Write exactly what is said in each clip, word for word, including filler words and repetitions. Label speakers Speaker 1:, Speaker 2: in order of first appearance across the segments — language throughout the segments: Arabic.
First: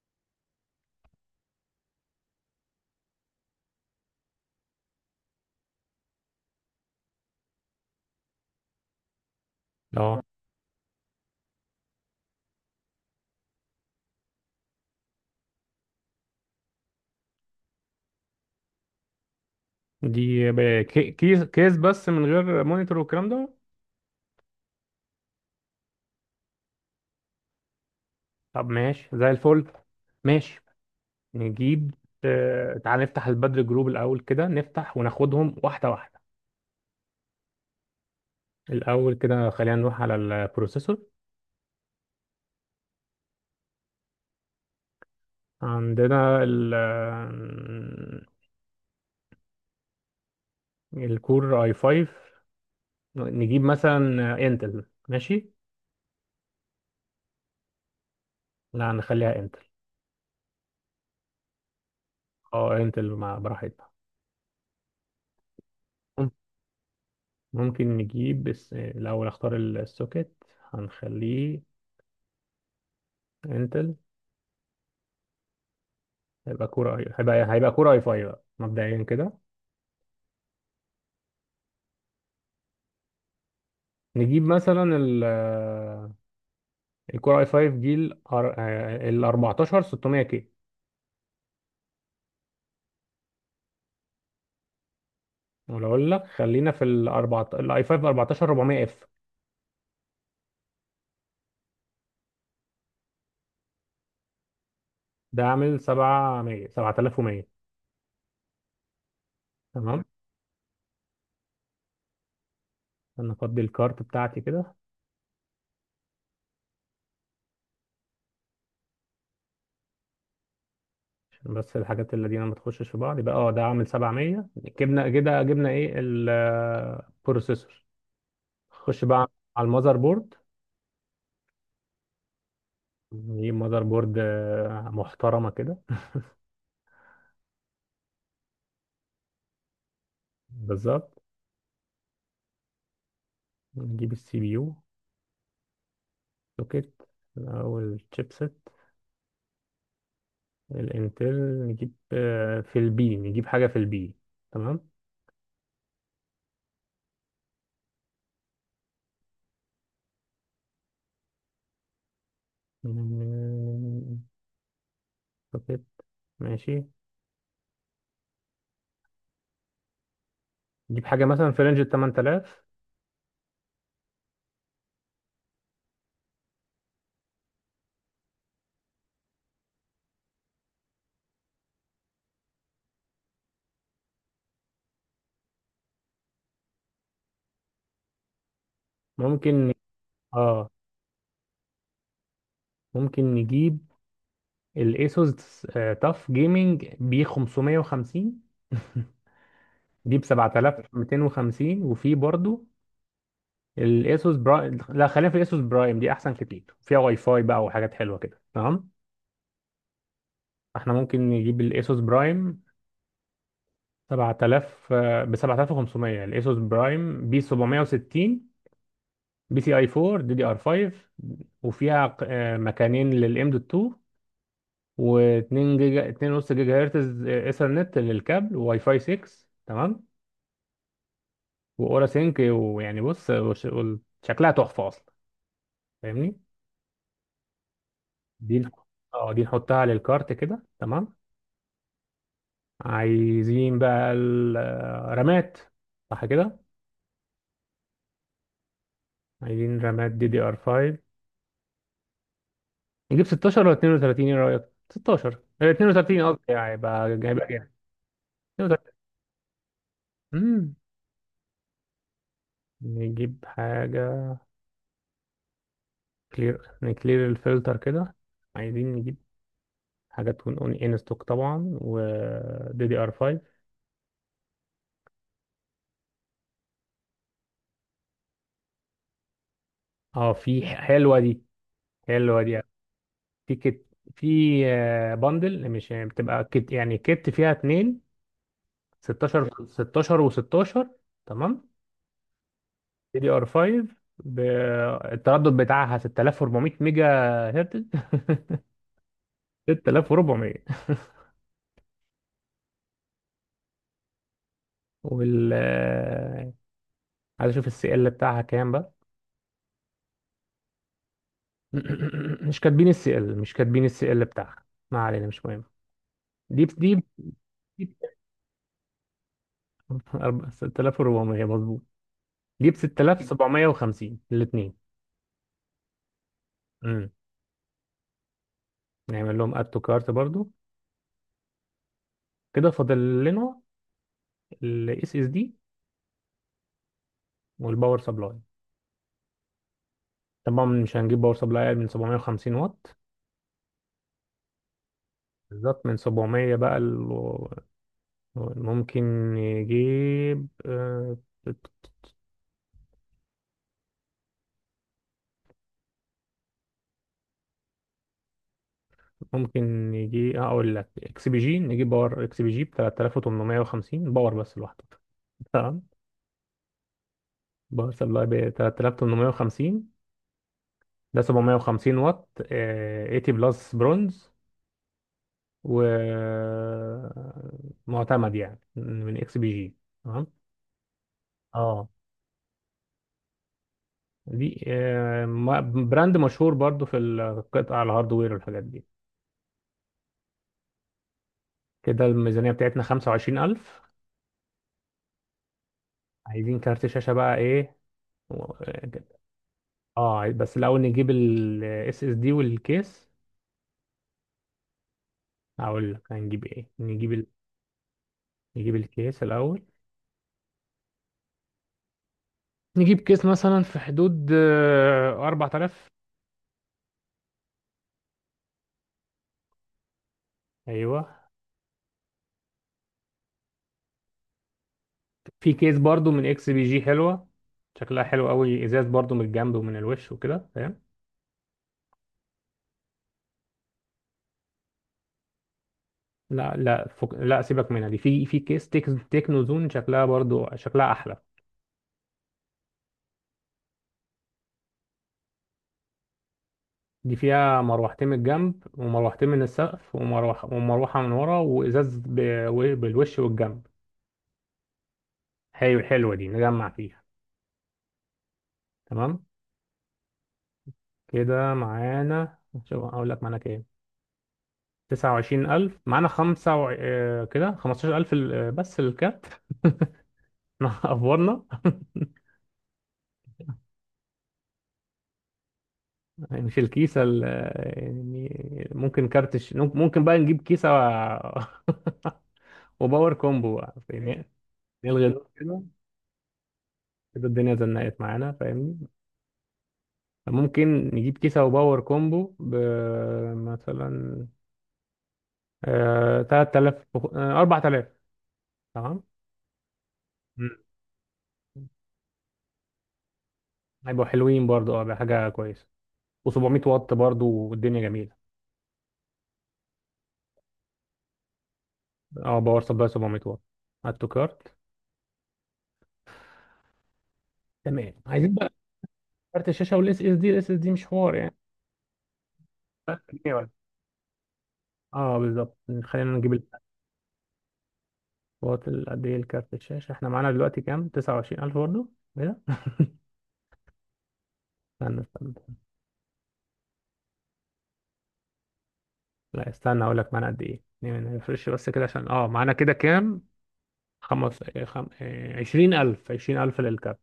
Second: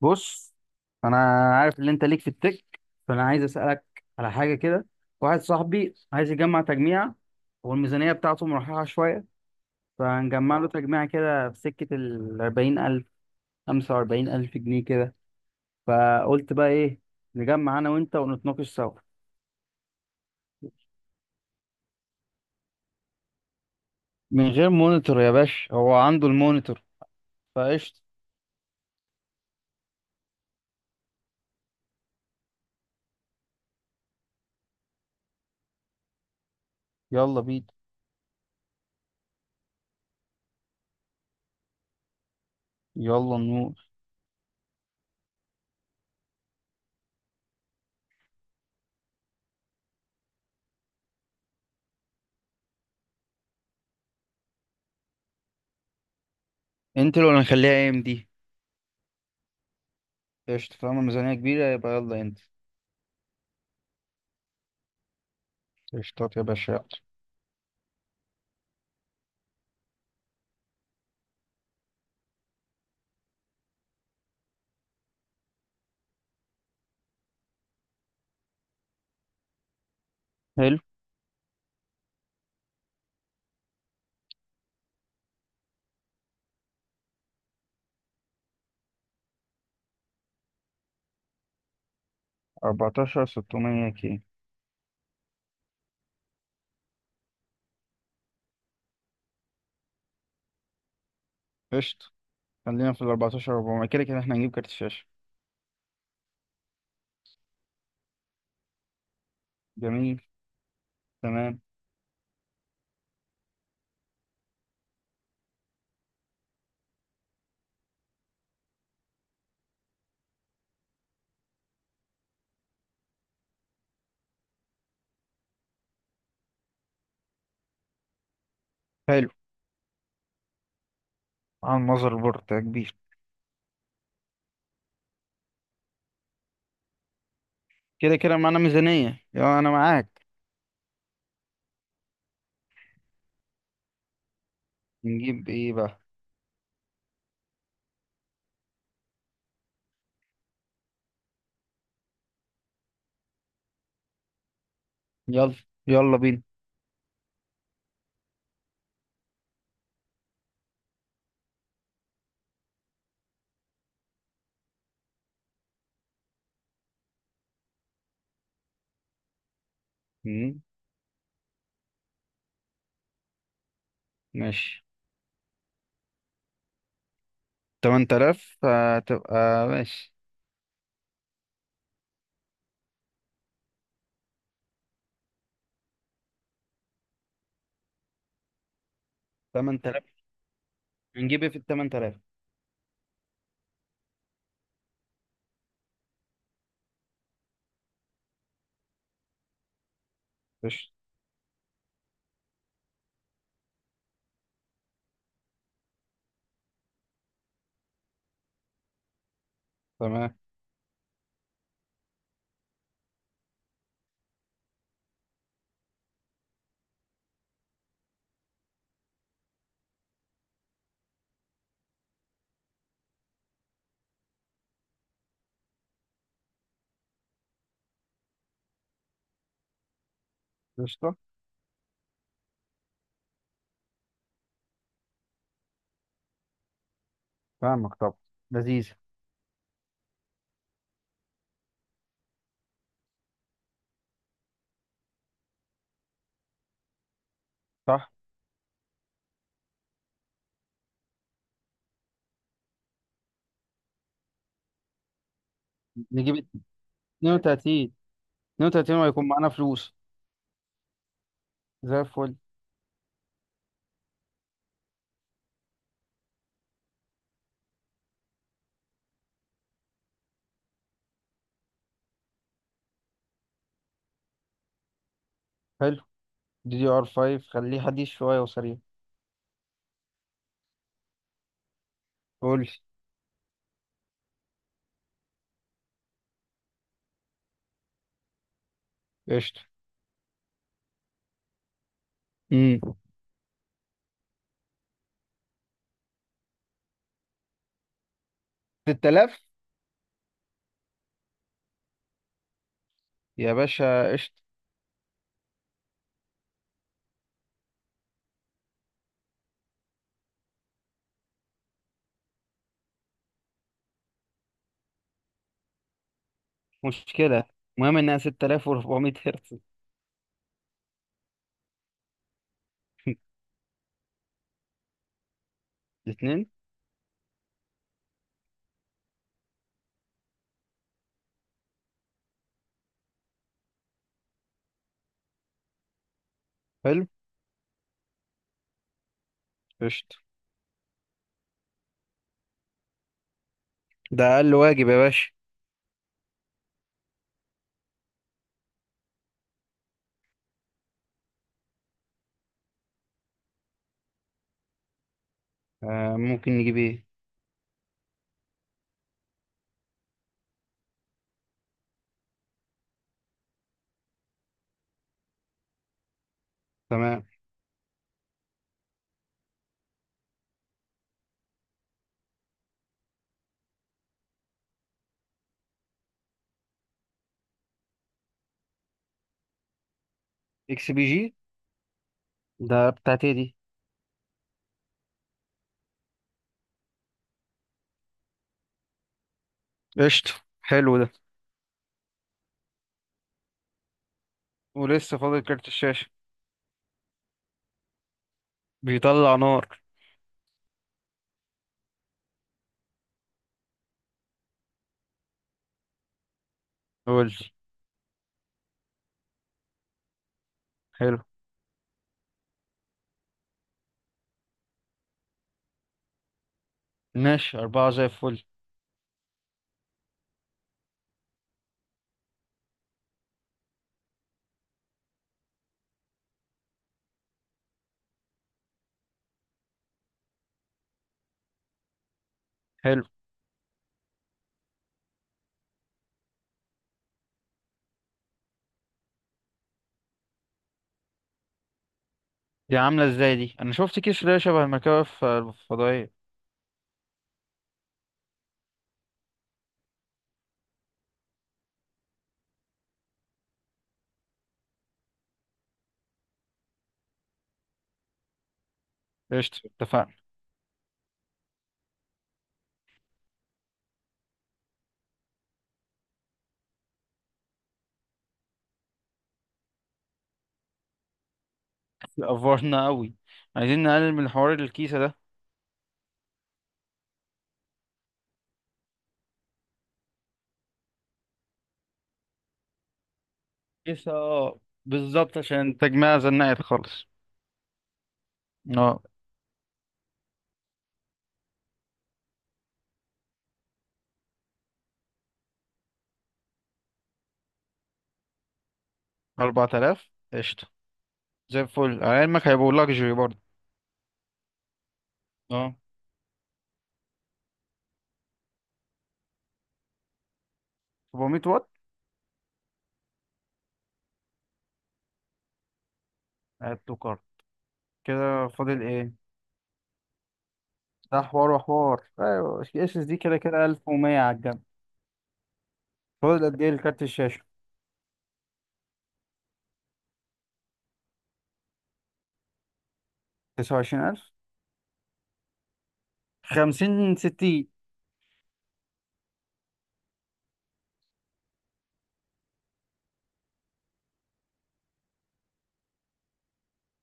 Speaker 1: بص، انا عارف ان انت ليك في التك، فانا عايز اسالك على حاجه كده. واحد صاحبي عايز يجمع تجميع والميزانيه بتاعته مرحله شويه،
Speaker 2: اه،
Speaker 1: فهنجمع له اه تجميع كده في سكه ال أربعين ألف خمسة وأربعين ألف جنيه كده. فقلت بقى ايه، نجمع انا وانت ونتناقش سوا.
Speaker 2: دي ب- كي- كيس كيس بس من غير مونيتور والكلام ده.
Speaker 1: من غير مونيتور يا باشا، هو عنده المونيتور فقشطه.
Speaker 2: طب ماشي زي الفل. ماشي. نجيب. آه، تعال نفتح البدر جروب الاول كده، نفتح وناخدهم واحده واحده.
Speaker 1: يلا بينا.
Speaker 2: الاول كده خلينا نروح على البروسيسور.
Speaker 1: يلا نور.
Speaker 2: عندنا ال الكور اي 5. نجيب مثلا انتل. ماشي.
Speaker 1: انت لو هنخليها ام دي،
Speaker 2: لا نخليها انتل.
Speaker 1: قشطه. طالما الميزانيه كبيره يبقى يلا انت.
Speaker 2: اه انتل مع براحتنا. مم-
Speaker 1: قشطات يا باشا، يلا.
Speaker 2: ممكن نجيب بس الاول اختار السوكت. هنخليه انتل. هيبقى كورة أي- هيبقى هيبقى كورة اي 5 بقى مبدئيا كده.
Speaker 1: حلو.
Speaker 2: نجيب مثلا ال الكورة اي 5 دي ال أر- آه، ال أربعتاشر ستمية كي.
Speaker 1: أربعتاشر ستمية كي.
Speaker 2: ولا اقول لك خلينا في ال أربعة الاي اي فايف أربعتاشر أربعمية اف.
Speaker 1: قشطة. خلينا في الأربعتاشر أربعمية، كده كده احنا هنجيب كارت شاشة.
Speaker 2: ده عامل سبعمية سبعة ألاف ومية. تمام.
Speaker 1: جميل. تمام.
Speaker 2: انا افضي الكارت بتاعتي كده عشان بس الحاجات اللي دي ما تخشش في بعض. يبقى اه ده عامل سبعمية. جبنا كده، جبنا ايه؟ البروسيسور. خش
Speaker 1: حلو.
Speaker 2: بقى على المذر بورد.
Speaker 1: على المذر بورد ده كبير.
Speaker 2: نجيب مذر بورد آه، محترمة كده.
Speaker 1: كده كده معانا ميزانية، يلا أنا معاك.
Speaker 2: بالظبط. نجيب السي بي يو.
Speaker 1: نجيب إيه بقى؟
Speaker 2: سوكت. الأول تشيبسيت الانتل. نجيب آه، في البي، نجيب حاجة في البي. تمام.
Speaker 1: يلا، يلا بينا.
Speaker 2: سوكت. ماشي.
Speaker 1: مم،
Speaker 2: نجيب حاجة مثلا في رينج ال تمانية ألاف.
Speaker 1: ماشي. تمن تلاف هتبقى ماشي.
Speaker 2: ممكن ن-
Speaker 1: تمن تلاف.
Speaker 2: اه،
Speaker 1: هنجيب إيه في التمن تلاف؟
Speaker 2: ممكن نجيب الايسوس تاف جيمنج بي خمسمية وخمسين. دي ب
Speaker 1: قشطة.
Speaker 2: سبعة ألاف ومتين وخمسين، وفي برضو الايسوس برايم. لا خلينا في الايسوس برايم، دي احسن كتير، فيها واي فاي بقى وحاجات حلوة كده. تمام.
Speaker 1: تمام.
Speaker 2: احنا ممكن نجيب الاسوس برايم سبعة ألاف آه، ب سبعة ألاف وخمسمية، الاسوس برايم بي سبعمية وستين بي سي اي فور دي دي ار فايف، وفيها ق- آه، مكانين للام دوت اتنين، و2 جيجا اتنين ونص جيجا هرتز آه، ايثرنت للكابل، وواي فاي سيكس. تمام.
Speaker 1: قشطة.
Speaker 2: واورا سينك. ويعني بص وش- وال- شكلها تحفه اصلا، فاهمني؟
Speaker 1: فاهمك طبعا.
Speaker 2: دي نح-
Speaker 1: لذيذة.
Speaker 2: اه دي نحطها للكارت كده. تمام. عايزين بقى الرامات، صح كده؟
Speaker 1: صح.
Speaker 2: عايزين رامات دي دي ار خمسة. نجيب ستاشر ولا اتنين وتلاتين؟ ايه رأيك؟ ستاشر آه، اتنين وتلاتين
Speaker 1: نجيب
Speaker 2: قصدي. يعني هيبقى هيبقى
Speaker 1: اتنين
Speaker 2: جامد.
Speaker 1: وتلاتين اتنين
Speaker 2: اتنين وتلاتين.
Speaker 1: وتلاتين وهيكون معانا فلوس
Speaker 2: امم
Speaker 1: زي الفل.
Speaker 2: نجيب حاجة كلير، نكلير الفلتر كده. عايزين نجيب حاجة تكون اون ان ستوك طبعا، و دي دي ار فايف.
Speaker 1: حلو. دي دي ار خمسة خليه حديث شوية وسريع.
Speaker 2: اه في حلوة دي، حلوة دي.
Speaker 1: قول لي.
Speaker 2: في كت، في آه، بندل، مش يعني، بتبقى كت يعني. كت فيها اتنين ستاشر،
Speaker 1: قشطة.
Speaker 2: ستاشر و16. تمام.
Speaker 1: امم
Speaker 2: دي دي ار خمسة، التردد بتاعها ستة ألاف وأربعمية ميجا هرتز.
Speaker 1: ستة آلاف
Speaker 2: ستة ألاف وأربعمية.
Speaker 1: يا باشا، قشطة.
Speaker 2: وال آه، عايز اشوف السي ال بتاعها كام بقى. مش كاتبين السي ال، مش كاتبين السي ال بتاعها. ما علينا، مش مهم. دي ب- دي ب-
Speaker 1: مشكلة.
Speaker 2: دي
Speaker 1: المهم انها ستة آلاف وأربعمية هرتز.
Speaker 2: ب- أربعة- ستة ألاف وأربعمية مظبوط. دي ب ستة ألاف وسبعمية وخمسين الاثنين.
Speaker 1: الاثنين.
Speaker 2: امم نعمل لهم اد تو كارت برضو. كده فاضل لنا الاس اس دي
Speaker 1: حلو.
Speaker 2: والباور سبلاي.
Speaker 1: قشطة.
Speaker 2: طبعا مش هنجيب باور سبلاي أقل من سبعمية وخمسين واط.
Speaker 1: ده اقل واجب يا باشا.
Speaker 2: بالظبط. من سبعمية بقى ال- ممكن نجيب آه،
Speaker 1: آه، ممكن نجيب ايه؟
Speaker 2: ممكن يجي اقول لك اكس بي جي، نجيب باور اكس بي جي ب تلاتة ألاف وتمنمية وخمسين، باور بس لوحده. تمام.
Speaker 1: تمام.
Speaker 2: باور سبلاي ب تلاتة ألاف وتمنمية وخمسين، ده سبعمية وخمسين واط آه، تمانين بلس برونز، ومعتمد يعني من اكس بي جي. تمام.
Speaker 1: اكس بي جي.
Speaker 2: اه
Speaker 1: ده بتاعتي دي.
Speaker 2: دي آه، ما- براند مشهور برضو في القطع الهاردوير والحاجات دي.
Speaker 1: قشطة. حلو ده.
Speaker 2: كده الميزانية بتاعتنا خمسة وعشرين ألف.
Speaker 1: ولسه فاضل كارت الشاشة.
Speaker 2: عايزين كارت شاشة بقى، ايه؟
Speaker 1: بيطلع نار.
Speaker 2: اه بس الاول نجيب الاس اس دي والكيس. هقول لك هنجيب ايه، نجيب ال...
Speaker 1: قول لي.
Speaker 2: نجيب الكيس الاول.
Speaker 1: حلو.
Speaker 2: نجيب كيس مثلا في حدود آه، أربعة ألاف.
Speaker 1: ماشي، أربعة زي الفل.
Speaker 2: ايوه، في كيس برضو من اكس بي جي حلوه، شكلها حلو قوي، ازاز برضو من الجنب ومن الوش وكده، فاهم؟
Speaker 1: حلو.
Speaker 2: لا لا فك... لا، سيبك منها دي. في في كيس تك... تكنو زون شكلها برضو، شكلها احلى.
Speaker 1: دي عاملة ازاي دي؟ أنا شفت كيس اللي هي شبه المكوف الفضائية.
Speaker 2: دي فيها مروحتين من الجنب، ومروحتين من السقف، ومروحه ومروحه من ورا، وازاز ب... و- بالوش والجنب. حلو، حلوه دي، نجمع فيها. تمام.
Speaker 1: قشطة اتفقنا.
Speaker 2: كده معانا. شوف اقول لك معانا كام. تسعة وعشرين ألف معانا. خمسة وع... آه، كده خمستاشر ألف ال- آه، بس الكارت. احنا افورنا.
Speaker 1: أفورنا أوي. عايزين نقلل من حوار الكيسة ده.
Speaker 2: مش الكيسة ال- آه، يعني ممكن كارت الش... ممكن بقى نجيب كيسة و... وباور كومبو بقى،
Speaker 1: كيسة،
Speaker 2: فاهمني؟
Speaker 1: اه.
Speaker 2: نلغي دول
Speaker 1: بالظبط،
Speaker 2: كده.
Speaker 1: عشان تجميع زنقت خالص.
Speaker 2: كده الدنيا زنقت معانا، فاهمني؟
Speaker 1: اه،
Speaker 2: ممكن نجيب كيسة وباور كومبو ب، مثلا آه، تلت ألاف وخ- آه، أربعة ألاف. تمام.
Speaker 1: أربعة آلاف
Speaker 2: مم.
Speaker 1: قشطة. زي الفل، على علمك هيبقوا لاكجري برضه.
Speaker 2: هيبقوا حلوين برضو، اه حاجة كويسة.
Speaker 1: اه،
Speaker 2: و700 واط برضو، والدنيا جميله.
Speaker 1: أربعمية واط.
Speaker 2: اه باور سبلاي سبعمية واط على التوكارت.
Speaker 1: عدتوا كارت.
Speaker 2: تمام. عايزين
Speaker 1: كده
Speaker 2: بقى
Speaker 1: فاضل ايه؟
Speaker 2: كارت الشاشه والاس اس دي. الاس اس دي مش حوار
Speaker 1: ده
Speaker 2: يعني.
Speaker 1: حوار وحوار، ايوه اس
Speaker 2: ثلاث
Speaker 1: اس دي
Speaker 2: جنيه
Speaker 1: كده
Speaker 2: ولا.
Speaker 1: كده ألف ومية على الجنب.
Speaker 2: اه بالظبط. خلينا نجيب
Speaker 1: فاضل قد ايه لكارت الشاشة؟
Speaker 2: الواط ال- قد ايه الكارت الشاشه؟ احنا معانا دلوقتي كام؟ تسعة وعشرين ألف برضه كده.
Speaker 1: تسعة وعشرين ألف.
Speaker 2: استنى استنى.
Speaker 1: خمسين ستين.
Speaker 2: لا استنى اقول لك معانا قد ايه، يعني ما نفرش بس كده، عشان اه معانا كده كام. خمس إيه، خم... إيه، عشرين ألف عشرين ألف للكارت.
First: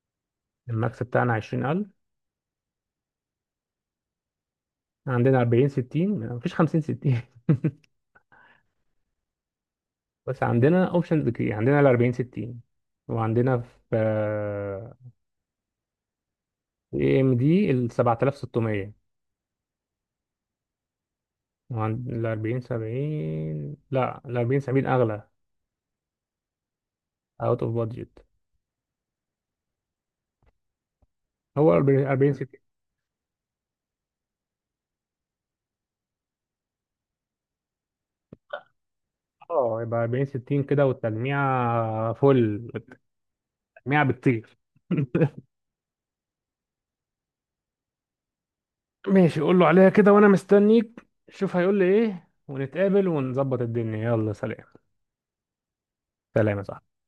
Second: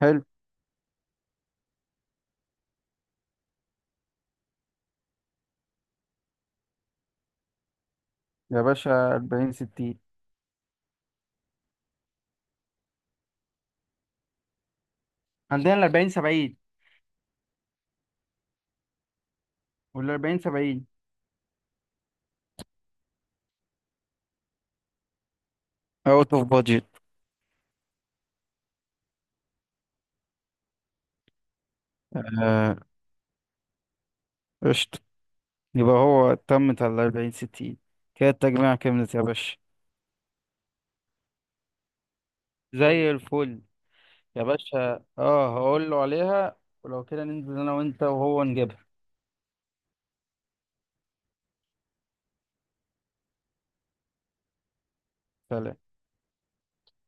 Speaker 1: حلو.
Speaker 2: الماكس بتاعنا عشرين ألف. عندنا أربعين ستين، مفيش خمسين ستين.
Speaker 1: يا باشا، أربعين ستين.
Speaker 2: بس عندنا اوبشنز كتير، عندنا ال أربعين ستين، وعندنا في
Speaker 1: عندنا ال أربعين سبعين.
Speaker 2: اي ام دي ال سبعة ستمية،
Speaker 1: وال أربعين سبعين
Speaker 2: وعند ال أربعين سبعين. لا ال أربعين سبعين اغلى،
Speaker 1: اوت اوف بادجت.
Speaker 2: اوت اوف بادجت. هو أربعين أربعين ستين.
Speaker 1: قشطة. يبقى هو تمت على أربعين ستين. كده التجميع كملت يا باشا.
Speaker 2: اه يبقى أربعين ستين كده، والتلميع فل.
Speaker 1: زي الفل.
Speaker 2: التلميع
Speaker 1: يا
Speaker 2: بتطير.
Speaker 1: باشا، اه، هقول له عليها. ولو كده ننزل انا وانت وهو نجيبها.
Speaker 2: ماشي قول له عليها كده، وانا مستنيك. شوف هيقول لي ايه ونتقابل ونظبط الدنيا. يلا سلام.
Speaker 1: سلام.
Speaker 2: سلام يا صاحبي.